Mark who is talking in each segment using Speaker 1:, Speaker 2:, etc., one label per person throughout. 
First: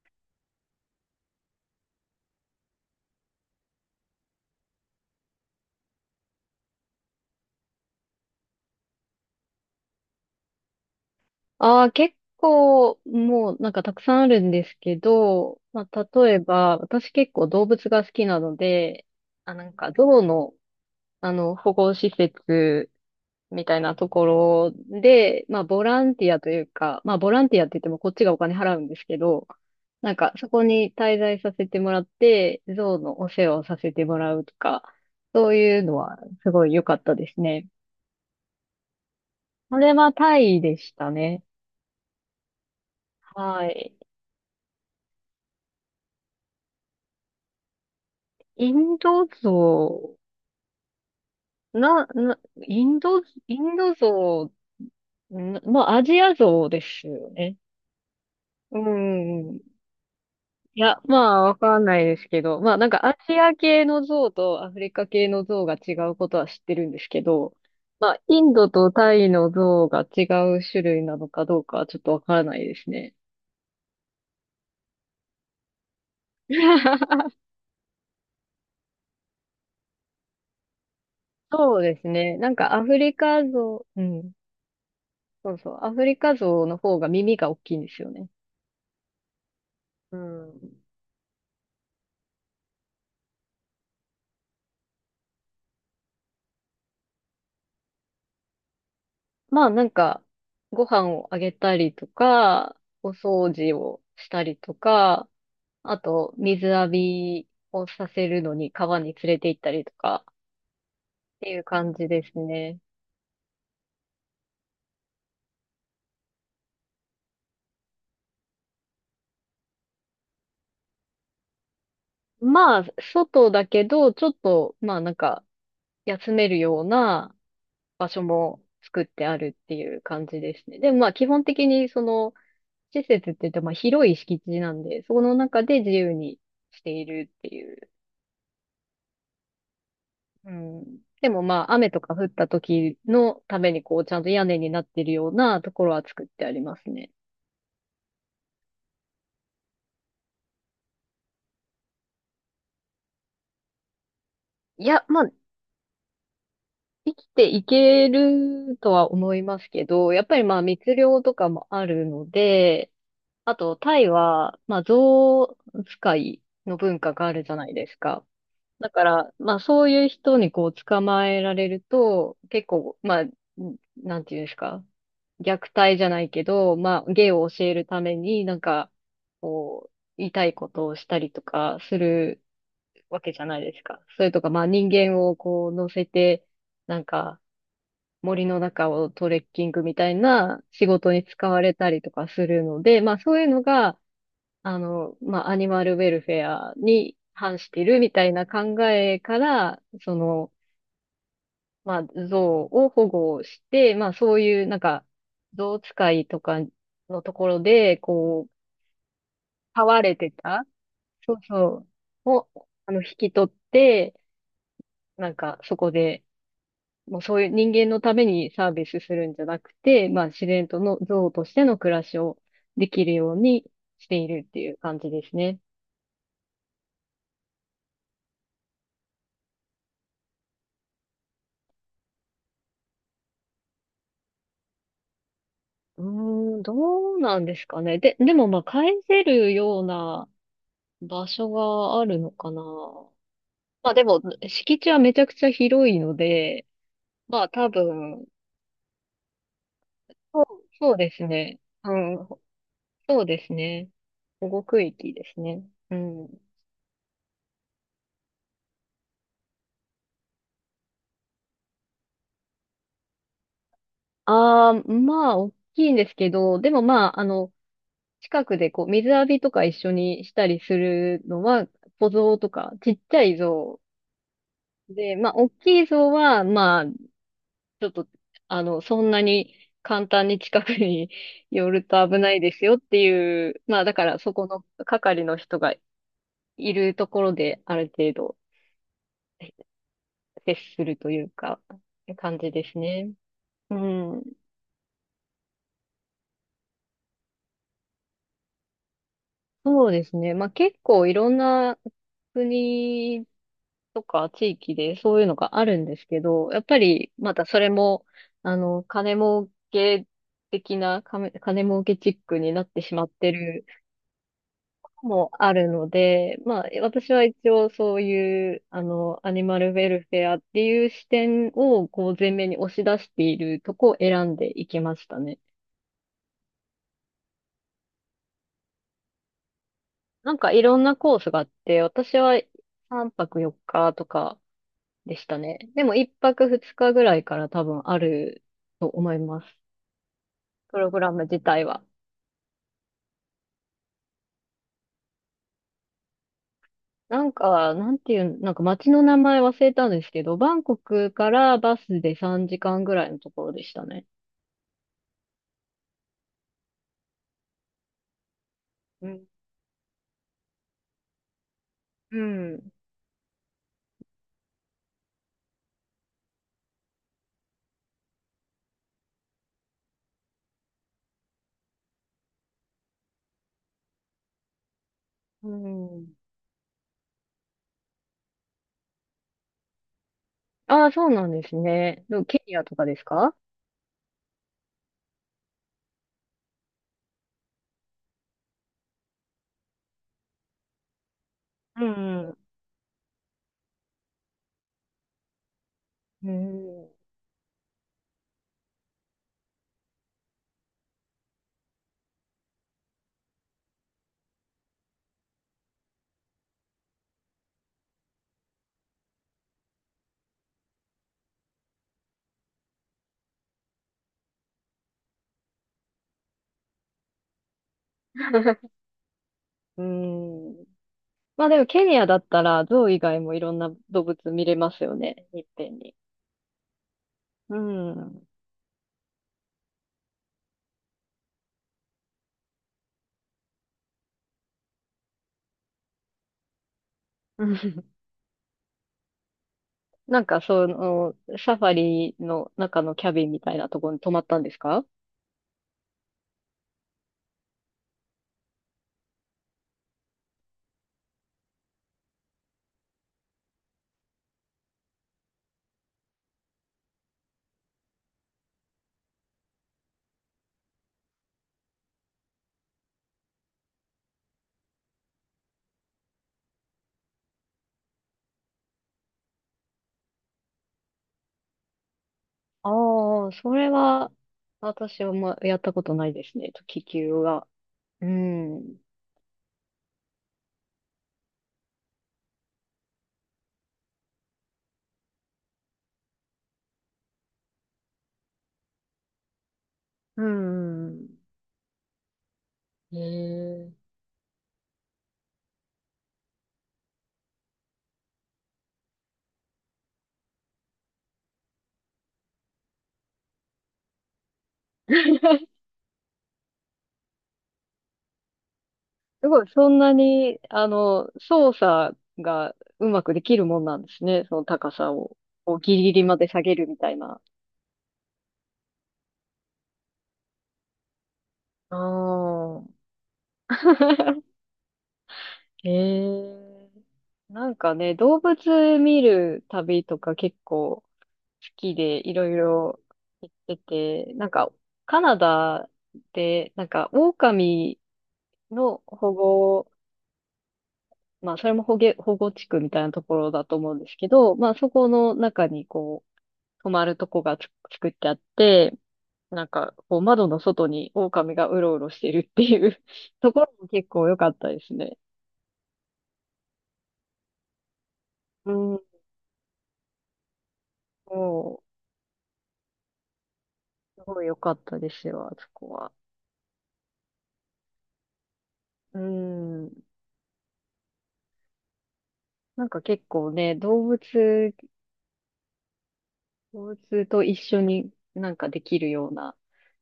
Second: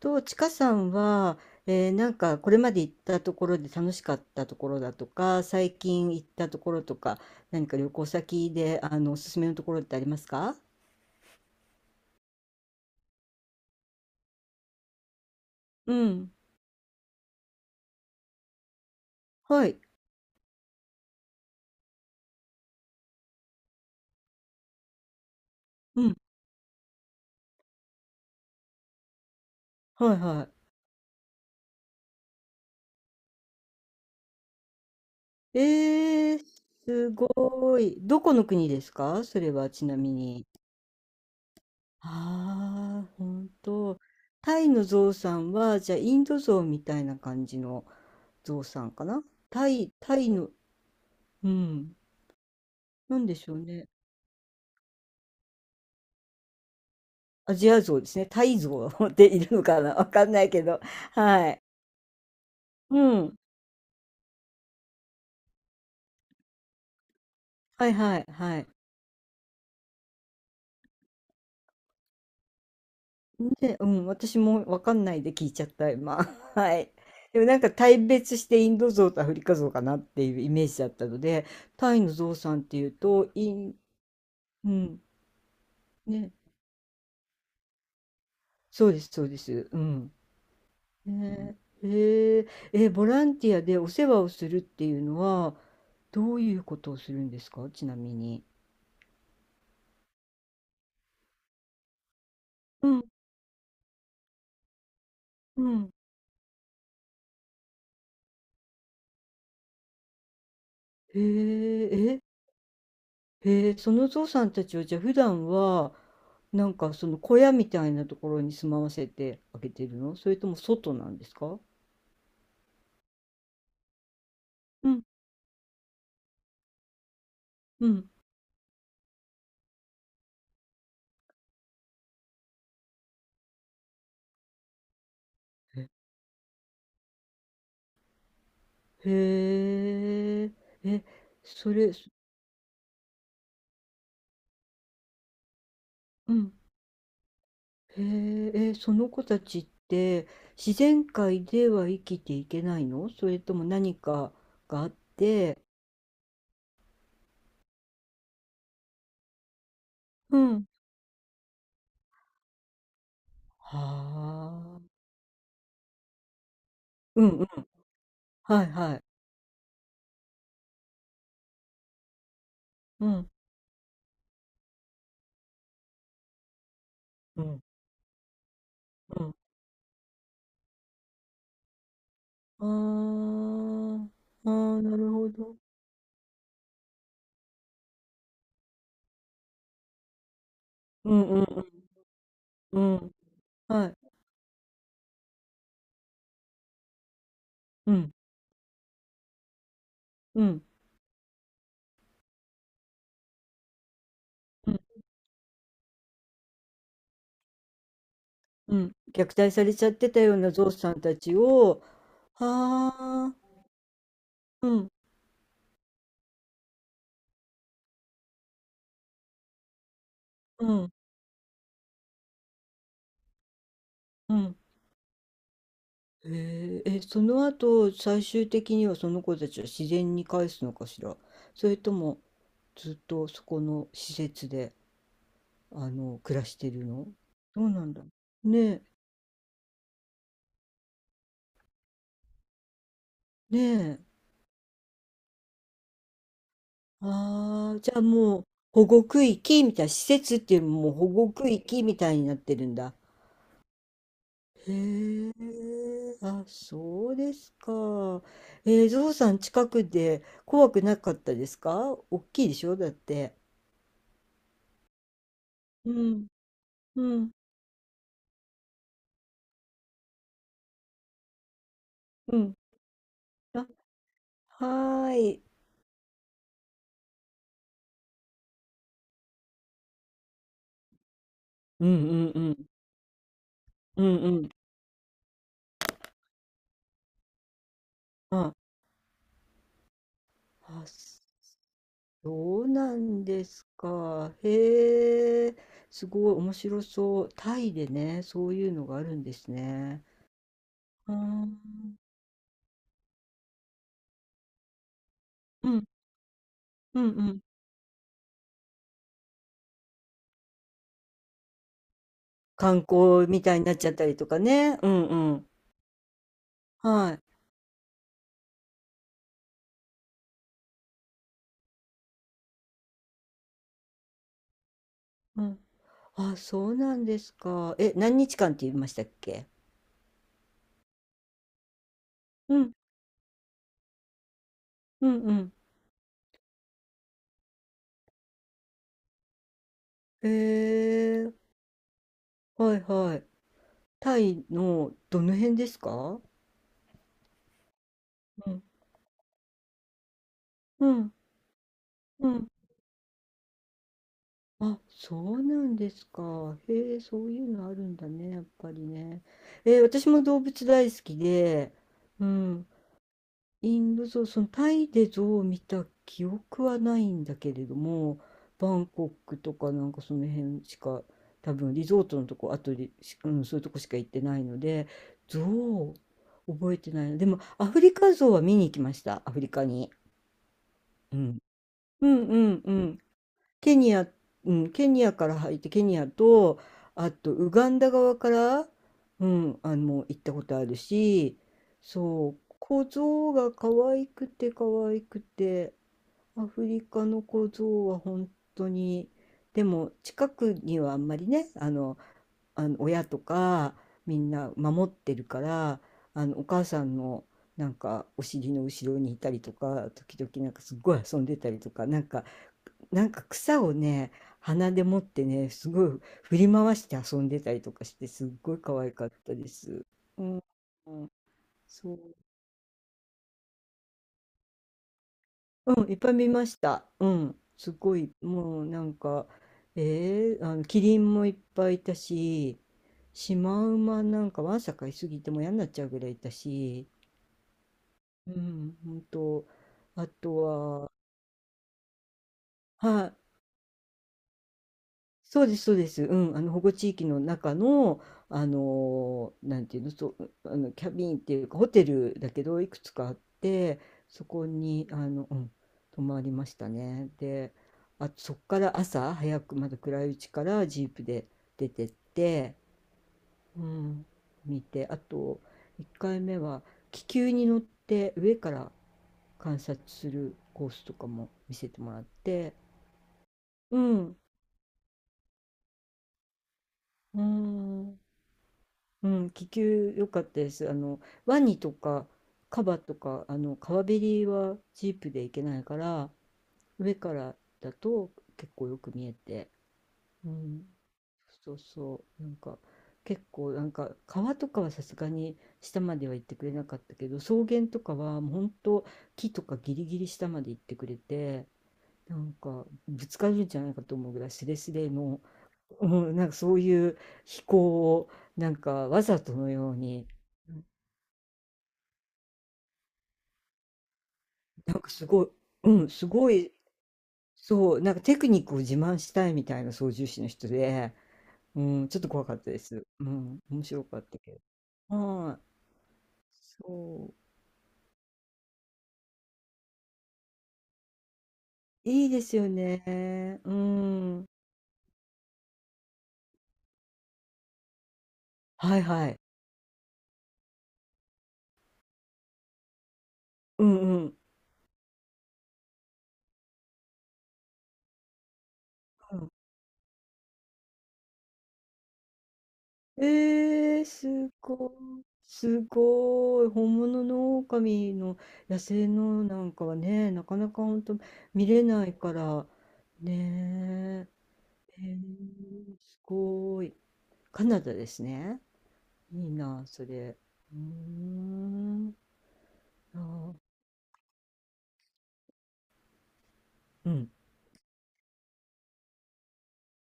Speaker 1: と、ちかさんは、なんかこれまで行ったところで楽しかったところだとか、最近行ったところとか、何か旅行先で、あの、おすすめのところってありますか？
Speaker 2: ああ、結構、もうなんかたくさんあるんですけど、ま
Speaker 1: う
Speaker 2: あ、
Speaker 1: ん。
Speaker 2: 例えば、私結構動物が好きなので、あ、な
Speaker 1: は
Speaker 2: ん
Speaker 1: い。
Speaker 2: かゾウの、あの、保護施設みたいなところで、まあ、ボ
Speaker 1: う
Speaker 2: ラン
Speaker 1: ん。
Speaker 2: ティアというか、まあ、ボランティアって言ってもこっちがお金払うんですけど、な
Speaker 1: は
Speaker 2: ん
Speaker 1: い
Speaker 2: かそ
Speaker 1: は
Speaker 2: こに滞在させてもらって、ゾウのお世話をさせてもらうとか、そう
Speaker 1: い。
Speaker 2: いうのはすごい良かっ
Speaker 1: す
Speaker 2: たですね。
Speaker 1: ごい。どこの国ですかそれは
Speaker 2: こ
Speaker 1: ち
Speaker 2: れ
Speaker 1: なみ
Speaker 2: はタ
Speaker 1: に。
Speaker 2: イでしたね。
Speaker 1: ああ、本
Speaker 2: はい。
Speaker 1: 当。タイのゾウさんは、じゃあインドゾウみたいな感じのゾウ
Speaker 2: イ
Speaker 1: さん
Speaker 2: ン
Speaker 1: かな。
Speaker 2: ド
Speaker 1: タイ、タ
Speaker 2: ゾ
Speaker 1: イの、う
Speaker 2: ウ、
Speaker 1: ん。
Speaker 2: な、な、イン
Speaker 1: な
Speaker 2: ド、
Speaker 1: んでしょ
Speaker 2: イ
Speaker 1: う
Speaker 2: ン
Speaker 1: ね。
Speaker 2: ドゾウ、なまあ、アジアゾウですよ
Speaker 1: ア
Speaker 2: ね。
Speaker 1: ジアゾウですね。タイ
Speaker 2: う
Speaker 1: ゾウでいる
Speaker 2: ん。
Speaker 1: のかな、わかんないけど、
Speaker 2: いや、まあ、
Speaker 1: は
Speaker 2: わ
Speaker 1: い。
Speaker 2: かんないですけど、まあ、なん
Speaker 1: う
Speaker 2: かア
Speaker 1: ん。
Speaker 2: ジア系のゾウとアフリカ系のゾウが違うことは知ってるんですけど、
Speaker 1: はい
Speaker 2: ま
Speaker 1: は
Speaker 2: あ、
Speaker 1: い
Speaker 2: イン
Speaker 1: はい。
Speaker 2: ドとタイのゾウが違う種類なのかどうかはちょっとわからないですね。
Speaker 1: で、うん、私もわかんないで聞いちゃった、今。はい。でもなんか大別してインドゾウとアフリカゾウかなっていうイメージだったので、
Speaker 2: そう
Speaker 1: タ
Speaker 2: で
Speaker 1: イ
Speaker 2: す
Speaker 1: のゾ
Speaker 2: ね。
Speaker 1: ウ
Speaker 2: な
Speaker 1: さ
Speaker 2: ん
Speaker 1: んっ
Speaker 2: か
Speaker 1: て
Speaker 2: ア
Speaker 1: いう
Speaker 2: フリ
Speaker 1: と、
Speaker 2: カゾウ、うん。
Speaker 1: うん、
Speaker 2: そうそう。アフリ
Speaker 1: ね、
Speaker 2: カゾウの方が耳が大きいんですよね。
Speaker 1: そうです、そうです。うん。
Speaker 2: うん。
Speaker 1: ね、えー、ボランティアでお世話をするっていうのは、どういうことをするんですか、ちなみに。
Speaker 2: まあなんか、ご飯をあげたりとか、
Speaker 1: うん、
Speaker 2: お掃除をしたりとか、
Speaker 1: うん。
Speaker 2: あと水浴びをさせるのに川に連れて行ったりとかっ
Speaker 1: へ
Speaker 2: ていう感じ
Speaker 1: え、
Speaker 2: ですね。
Speaker 1: へえ、そのゾウさんたちをじゃあ普段はなんかその小屋みたいなところに住まわせてあげてるの、それとも外なんですか？
Speaker 2: まあ、外だけど、ちょっと、
Speaker 1: う
Speaker 2: まあ
Speaker 1: ん
Speaker 2: なんか、休めるような
Speaker 1: うん。
Speaker 2: 作ってあるっていう感じですね。でもまあ基本的にその施設って言ってまあ広い敷地なんで、その中で
Speaker 1: へ
Speaker 2: 自由にしているっていう、う
Speaker 1: え。
Speaker 2: ん。
Speaker 1: え
Speaker 2: でもま
Speaker 1: そ
Speaker 2: あ、雨
Speaker 1: れ
Speaker 2: と
Speaker 1: そ
Speaker 2: か降った時のためにこう、ちゃんと屋根になってるようなところは作っ
Speaker 1: う
Speaker 2: てあ
Speaker 1: ん。
Speaker 2: りますね。
Speaker 1: へえ。その子たちって自然界では生きていけないの、それとも何かが
Speaker 2: い
Speaker 1: あっ
Speaker 2: や、まあ、
Speaker 1: て？
Speaker 2: 生きていけるとは思いますけど、やっぱ
Speaker 1: う
Speaker 2: りまあ、
Speaker 1: ん。
Speaker 2: 密漁とかもあるので、あと、タイ
Speaker 1: は
Speaker 2: は、まあ、
Speaker 1: あ。
Speaker 2: 象使いの文化
Speaker 1: う
Speaker 2: が
Speaker 1: ん、
Speaker 2: あ
Speaker 1: う
Speaker 2: る
Speaker 1: ん。
Speaker 2: じゃないですか。
Speaker 1: はい
Speaker 2: だ
Speaker 1: は
Speaker 2: か
Speaker 1: い。
Speaker 2: ら、まあそういう人にこう捕まえられると、結構、
Speaker 1: う
Speaker 2: まあ、
Speaker 1: ん、
Speaker 2: なんていうんですか、虐待じゃないけど、まあ芸
Speaker 1: う
Speaker 2: を
Speaker 1: ん、
Speaker 2: 教えるために、なんか、
Speaker 1: うん。
Speaker 2: こう、言いたいことをしたりとかする
Speaker 1: あ
Speaker 2: わけじゃないですか。
Speaker 1: ー、
Speaker 2: それと
Speaker 1: あ
Speaker 2: か、まあ
Speaker 1: ー、
Speaker 2: 人
Speaker 1: なる
Speaker 2: 間
Speaker 1: ほ
Speaker 2: を
Speaker 1: ど。
Speaker 2: こう乗せて、なんか森の中をトレッキングみたいな仕事
Speaker 1: うん、
Speaker 2: に
Speaker 1: う
Speaker 2: 使われ
Speaker 1: ん、
Speaker 2: たりとかする
Speaker 1: う
Speaker 2: の
Speaker 1: ん、う
Speaker 2: で、
Speaker 1: ん。
Speaker 2: まあそういうの
Speaker 1: は
Speaker 2: が、
Speaker 1: い。
Speaker 2: あの、まあ、アニマルウェルフェアに反して
Speaker 1: う
Speaker 2: るみ
Speaker 1: ん。
Speaker 2: たいな考えから、そ
Speaker 1: う
Speaker 2: の、
Speaker 1: ん。
Speaker 2: まあ、象を保護して、まあ、そういう
Speaker 1: う
Speaker 2: な
Speaker 1: ん。
Speaker 2: んか、象使いとかのところで、こう、
Speaker 1: うん。虐待され
Speaker 2: 飼
Speaker 1: ちゃっ
Speaker 2: わ
Speaker 1: て
Speaker 2: れ
Speaker 1: た
Speaker 2: て
Speaker 1: ような
Speaker 2: た、
Speaker 1: ゾウさんた
Speaker 2: そ
Speaker 1: ち
Speaker 2: う
Speaker 1: を、
Speaker 2: そう、
Speaker 1: は
Speaker 2: を、あの、引き
Speaker 1: あ、
Speaker 2: 取って、
Speaker 1: うん。
Speaker 2: なんか、そこで、もうそういう人間のためにサービスするんじゃなくて、まあ、自然
Speaker 1: う
Speaker 2: と
Speaker 1: ん。
Speaker 2: の象としての暮らしをできるようにしてい
Speaker 1: う
Speaker 2: るっ
Speaker 1: ん。
Speaker 2: ていう感じですね。
Speaker 1: へえ、え、その後、最終的にはその子たちは自然に返すのかしら。それとも、ずっとそこの施設で、あ
Speaker 2: う
Speaker 1: の、暮ら
Speaker 2: ー
Speaker 1: し
Speaker 2: ん、
Speaker 1: て
Speaker 2: ど
Speaker 1: るの？
Speaker 2: うなんで
Speaker 1: ど
Speaker 2: す
Speaker 1: う
Speaker 2: か
Speaker 1: なん
Speaker 2: ね。
Speaker 1: だろ
Speaker 2: でも
Speaker 1: う。
Speaker 2: まあ
Speaker 1: ね
Speaker 2: 返せるような場所があるのかな。
Speaker 1: え、ね
Speaker 2: まあで
Speaker 1: え。
Speaker 2: も、敷地はめちゃくちゃ広いので、まあ多
Speaker 1: ああ、じゃあ
Speaker 2: 分、
Speaker 1: もう、保護区域みたいな、施設っ
Speaker 2: そう、
Speaker 1: ていうよりもも
Speaker 2: そ
Speaker 1: う
Speaker 2: う
Speaker 1: 保
Speaker 2: です
Speaker 1: 護区
Speaker 2: ね。
Speaker 1: 域
Speaker 2: う
Speaker 1: みたいに
Speaker 2: ん、
Speaker 1: なってるんだ。
Speaker 2: そうですね。保護区域で
Speaker 1: へえ、
Speaker 2: すね。うん。
Speaker 1: あ、そうですか。ゾウさん近くで怖くなかったですか？大きいでしょだって。
Speaker 2: ああ、まあ、大きい
Speaker 1: う
Speaker 2: んです
Speaker 1: ん、
Speaker 2: けど、でもま
Speaker 1: う
Speaker 2: あ、あ
Speaker 1: ん、
Speaker 2: の、近くでこう、水浴びとか一緒にしたりするのは、小
Speaker 1: う
Speaker 2: 像と
Speaker 1: ん。
Speaker 2: か、ちっちゃい
Speaker 1: あ、
Speaker 2: 像
Speaker 1: は
Speaker 2: で、ま
Speaker 1: ー
Speaker 2: あ、
Speaker 1: い。
Speaker 2: 大きい像は、まあ、ちょっと、あの、そんなに簡単に近くに 寄る
Speaker 1: う
Speaker 2: と
Speaker 1: んう
Speaker 2: 危
Speaker 1: ん
Speaker 2: ない
Speaker 1: う
Speaker 2: です
Speaker 1: ん。
Speaker 2: よっていう、まあだ
Speaker 1: う
Speaker 2: か
Speaker 1: ん
Speaker 2: ら
Speaker 1: う
Speaker 2: そこ
Speaker 1: ん。
Speaker 2: の係の人がいるところである程度
Speaker 1: あ、
Speaker 2: 接す
Speaker 1: あ、
Speaker 2: るというか、感じ
Speaker 1: そう
Speaker 2: です
Speaker 1: な
Speaker 2: ね。
Speaker 1: んです
Speaker 2: うん。
Speaker 1: か。へえ、すごい面白そう。タイでね、そういうのがあるんです
Speaker 2: そう
Speaker 1: ね。
Speaker 2: ですね。まあ結構い
Speaker 1: う
Speaker 2: ろんな
Speaker 1: ん、
Speaker 2: 国とか地域でそういうのがあ
Speaker 1: う
Speaker 2: るん
Speaker 1: ん、
Speaker 2: ですけど、やっぱ
Speaker 1: うんう
Speaker 2: りま
Speaker 1: ん。
Speaker 2: たそれも、あの、金儲け的な、金儲けチックになって
Speaker 1: 観
Speaker 2: しまっ
Speaker 1: 光
Speaker 2: て
Speaker 1: みたいに
Speaker 2: る
Speaker 1: なっちゃったりとかね。うん
Speaker 2: も
Speaker 1: うん。
Speaker 2: あるので、まあ、私
Speaker 1: はい。
Speaker 2: は一応そういう、あの、アニマルウェルフェアっていう視点を、こう、前面に押し出しているとこを選んでいきましたね。
Speaker 1: うん。あ、そうなんですか。え、何日間って言いましたっけ？
Speaker 2: なんかいろんなコースがあって、私は
Speaker 1: うん、
Speaker 2: 3泊4日とか
Speaker 1: う
Speaker 2: で
Speaker 1: ん
Speaker 2: し
Speaker 1: う
Speaker 2: た
Speaker 1: ん。
Speaker 2: ね。でも1泊2日ぐらいから多分あると思います。
Speaker 1: へ
Speaker 2: プログラム
Speaker 1: えー、
Speaker 2: 自体は。
Speaker 1: はいはい。タイのどの辺ですか？
Speaker 2: なんか、なんていう、
Speaker 1: う
Speaker 2: なんか
Speaker 1: ん、
Speaker 2: 街の名前忘れたんですけど、バンコ
Speaker 1: う
Speaker 2: ク
Speaker 1: ん、
Speaker 2: からバスで
Speaker 1: う
Speaker 2: 3
Speaker 1: ん。
Speaker 2: 時間ぐらいのところでしたね。
Speaker 1: あ、そうなんですか。へえ、そういうのあるんだね、やっぱり
Speaker 2: う
Speaker 1: ね。
Speaker 2: ん。
Speaker 1: え、私も動物大好きで、
Speaker 2: う
Speaker 1: うん、
Speaker 2: ん
Speaker 1: インドゾそのタイでゾウを見た記憶はないんだけれども、バンコクとかなんかその辺しか、多分リゾートのとこ、あとリうん、そういうとこしか行ってないので、ゾ
Speaker 2: う
Speaker 1: ウ、
Speaker 2: ん。
Speaker 1: 覚えてないな。でも、アフリカゾウは見に行きました、アフリカに。
Speaker 2: ああ、そう
Speaker 1: う
Speaker 2: なん
Speaker 1: ん。
Speaker 2: ですね。
Speaker 1: う
Speaker 2: でも
Speaker 1: んう
Speaker 2: ケニ
Speaker 1: ん
Speaker 2: ア
Speaker 1: う
Speaker 2: とかで
Speaker 1: ん。
Speaker 2: すか。
Speaker 1: ケニア、うん、ケニアから入ってケニアとあとウガンダ側から、うん、あの行ったことあるし、
Speaker 2: う
Speaker 1: そ
Speaker 2: ん。
Speaker 1: う、小僧が可愛くて可愛くて、
Speaker 2: う
Speaker 1: アフリ
Speaker 2: ん。
Speaker 1: カの小僧は本当に、でも近くにはあんまりね、あの、あの親とかみんな守ってるから、あのお母さんのなんかお尻の後ろにいたりとか、時々なんかすっごい遊んでたりとか、なんか草をね、鼻で持ってね、すごい振り回して遊んでたりとかして、すっごい可愛かったで
Speaker 2: う
Speaker 1: す。うん、
Speaker 2: ん。
Speaker 1: うん、
Speaker 2: まあでもケニ
Speaker 1: そ
Speaker 2: アだったら、象以外もいろんな動物見れますよね。いっぺん
Speaker 1: う、うん、い
Speaker 2: に。
Speaker 1: っぱい見ました。うん、
Speaker 2: う
Speaker 1: すごい、
Speaker 2: ん。
Speaker 1: もうなんか、あの、キリンもいっぱいいたし、シマウマなんかわんさかいすぎてもう嫌になっちゃうぐらいいたし、
Speaker 2: うん、
Speaker 1: うん、ほんと、あ
Speaker 2: なん
Speaker 1: と
Speaker 2: か、そ
Speaker 1: は、
Speaker 2: の、サファリの中の
Speaker 1: は
Speaker 2: キャ
Speaker 1: い、
Speaker 2: ビンみたいなところに泊まったんですか。
Speaker 1: そうです、そうです。うん、あの保護地域の中の、なんていうの、そう、あのキャビンっていうかホテルだけどいくつかあって、そこにあの、うん、泊まりましたね。で、あ、そこから朝早くまだ暗いうちからジープで出てって、うん、見て、あと1回目は気球に乗って上から観察するコースとかも見せてもらって、
Speaker 2: ああ、それ
Speaker 1: う
Speaker 2: は、
Speaker 1: ん、
Speaker 2: 私はまやったことないですね。気球
Speaker 1: う
Speaker 2: は。
Speaker 1: ん、
Speaker 2: うん。
Speaker 1: うん、気球良かったです。あの、ワニとかカバとか、あの、川べりはジープで行けないから、上からだと結構よく見えて、
Speaker 2: う
Speaker 1: うん、
Speaker 2: ん。
Speaker 1: そうそう、なんか、
Speaker 2: へ
Speaker 1: 結構なん
Speaker 2: え。
Speaker 1: か川とかはさすがに下までは行ってくれなかったけど、草原とかはもう本当木とかギリギリ下まで行ってくれて、なんかぶつかるんじゃないかと思うぐらいスレスレの、うん、なんかそういう飛行をなんかわざ
Speaker 2: す
Speaker 1: と
Speaker 2: ごい、
Speaker 1: の
Speaker 2: そ
Speaker 1: よう
Speaker 2: んな
Speaker 1: に。
Speaker 2: に、
Speaker 1: う
Speaker 2: あの、操作がうまくできるもんなんですね。その高
Speaker 1: なんか
Speaker 2: さ
Speaker 1: す
Speaker 2: を、
Speaker 1: ごい、
Speaker 2: こう
Speaker 1: う
Speaker 2: ギリ
Speaker 1: ん、
Speaker 2: ギリ
Speaker 1: す
Speaker 2: まで
Speaker 1: ご
Speaker 2: 下
Speaker 1: い、
Speaker 2: げるみたいな。
Speaker 1: そう、なんかテクニックを自慢したいみたいな操縦士の人で、うん、ちょっと怖かったで
Speaker 2: あ
Speaker 1: す。うん、
Speaker 2: あ。
Speaker 1: 面白かった けど。は
Speaker 2: へ
Speaker 1: い、
Speaker 2: え。
Speaker 1: そ
Speaker 2: なんかね、動物見る旅とか結構好き
Speaker 1: う。
Speaker 2: で
Speaker 1: いい
Speaker 2: い
Speaker 1: で
Speaker 2: ろい
Speaker 1: すよ
Speaker 2: ろ
Speaker 1: ね。
Speaker 2: 行っ
Speaker 1: う
Speaker 2: てて、
Speaker 1: ん。
Speaker 2: なんかカナダで、なんか狼
Speaker 1: は
Speaker 2: の
Speaker 1: いは
Speaker 2: 保
Speaker 1: い。
Speaker 2: 護、保護地区みたいなところだと
Speaker 1: う
Speaker 2: 思うんです
Speaker 1: んう
Speaker 2: け
Speaker 1: ん。
Speaker 2: ど、まあそこの中にこう、泊まるとこが作ってあって、
Speaker 1: う
Speaker 2: なんか、こう窓の外に狼がうろうろしてるっていう
Speaker 1: ん、
Speaker 2: ところも
Speaker 1: ええ、
Speaker 2: 結
Speaker 1: す
Speaker 2: 構良かったで
Speaker 1: ご
Speaker 2: すね。
Speaker 1: い。すごい。本物の狼の、
Speaker 2: う
Speaker 1: 野
Speaker 2: ん、
Speaker 1: 生のなんかはね、なかなかほんと見
Speaker 2: も
Speaker 1: れないから、
Speaker 2: う、す
Speaker 1: ね
Speaker 2: ごい良かった
Speaker 1: え。
Speaker 2: で
Speaker 1: ええ、
Speaker 2: すよ、あそこは。
Speaker 1: すごい。カナダですね。
Speaker 2: う
Speaker 1: いいな、
Speaker 2: ん。
Speaker 1: それ。うーん。
Speaker 2: なんか
Speaker 1: あ
Speaker 2: 結構
Speaker 1: あ、
Speaker 2: ね、動
Speaker 1: う
Speaker 2: 物
Speaker 1: ん、
Speaker 2: と一緒になんかできるような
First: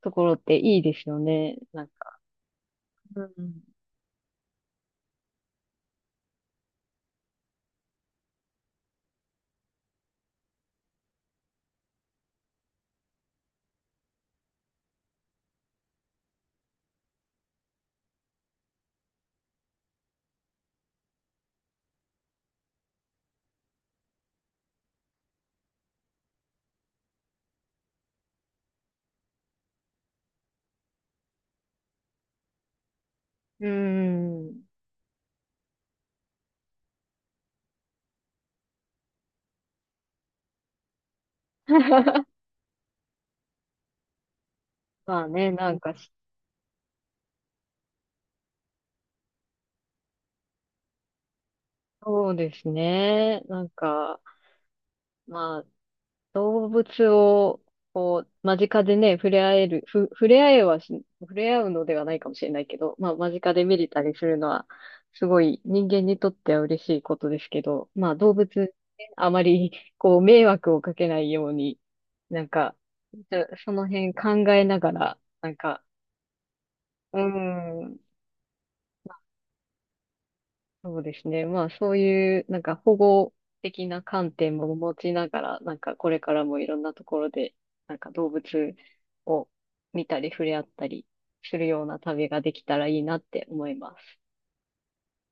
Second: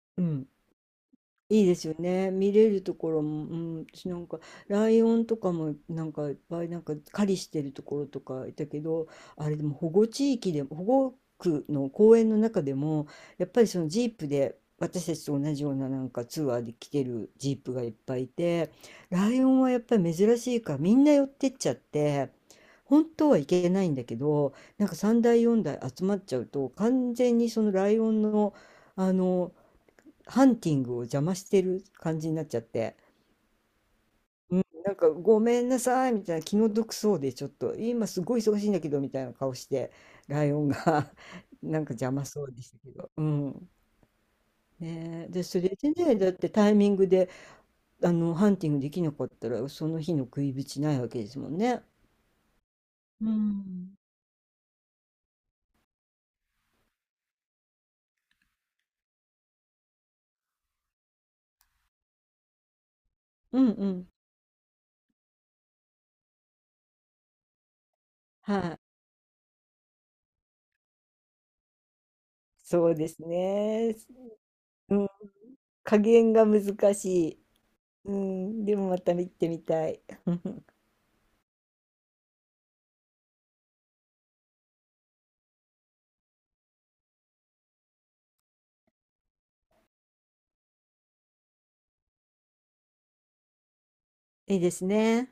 Speaker 2: と
Speaker 1: う
Speaker 2: ころっ
Speaker 1: ん。
Speaker 2: ていいですよね、
Speaker 1: いいで
Speaker 2: な
Speaker 1: す
Speaker 2: ん
Speaker 1: よ
Speaker 2: か。
Speaker 1: ね。見れるとこ
Speaker 2: う
Speaker 1: ろも、う
Speaker 2: ん。
Speaker 1: ん、私なんか、ライオンとかも、なんか、いっぱい、なんか、狩りしてるところとかいたけど、あれでも保護地域でも、保護区の公園の中でも、やっぱりそのジープで、私たちと同じようななんかツアーで来てるジープがいっぱいいて、ライオンはやっぱり珍しいから、みんな寄ってっちゃって、本当はいけないんだけど、なんか3台4台集まっちゃうと、完全にそのライオンの、あの、ハンティングを邪魔してる感じになっちゃって、
Speaker 2: う
Speaker 1: う
Speaker 2: ん。
Speaker 1: ん、なんかごめんなさいみたいな気の毒そうで、ちょっと今すごい忙しいんだけどみたいな顔してライオンが なんか邪魔 そうでしたけど、うん、
Speaker 2: ま
Speaker 1: ね
Speaker 2: あ
Speaker 1: え、で
Speaker 2: ね、
Speaker 1: そ
Speaker 2: な
Speaker 1: れ
Speaker 2: ん
Speaker 1: で
Speaker 2: かし、
Speaker 1: ね、だってタイミングであのハンティングできなかったらその日の食いぶちないわけですもんね。
Speaker 2: そうです
Speaker 1: う
Speaker 2: ね。なん
Speaker 1: ん、
Speaker 2: か、まあ、動物を、こう、間近でね、触れ合える、ふ、触れ合えはし、触れ合うのではないかもしれないけど、まあ、間近
Speaker 1: う
Speaker 2: で
Speaker 1: ん
Speaker 2: 見
Speaker 1: う
Speaker 2: れた
Speaker 1: ん、
Speaker 2: りするのは、すごい人間にとっては嬉しいことですけど、まあ、動物
Speaker 1: は
Speaker 2: ね、
Speaker 1: い、
Speaker 2: あまり、こう、迷惑をかけないように、なんか、
Speaker 1: そうです
Speaker 2: その
Speaker 1: ね、
Speaker 2: 辺考えなが
Speaker 1: うん、
Speaker 2: ら、なんか、
Speaker 1: 加減が難し
Speaker 2: うー
Speaker 1: い、
Speaker 2: ん、
Speaker 1: うん、でもまた見てみたい。
Speaker 2: そうですね。まあ、そういう、なんか保護的な観点も持ちながら、なんかこれからもいろんなところで、なんか動物を見たり触れ合ったりするような旅ができたらいいなって思います。
Speaker 1: いいですね。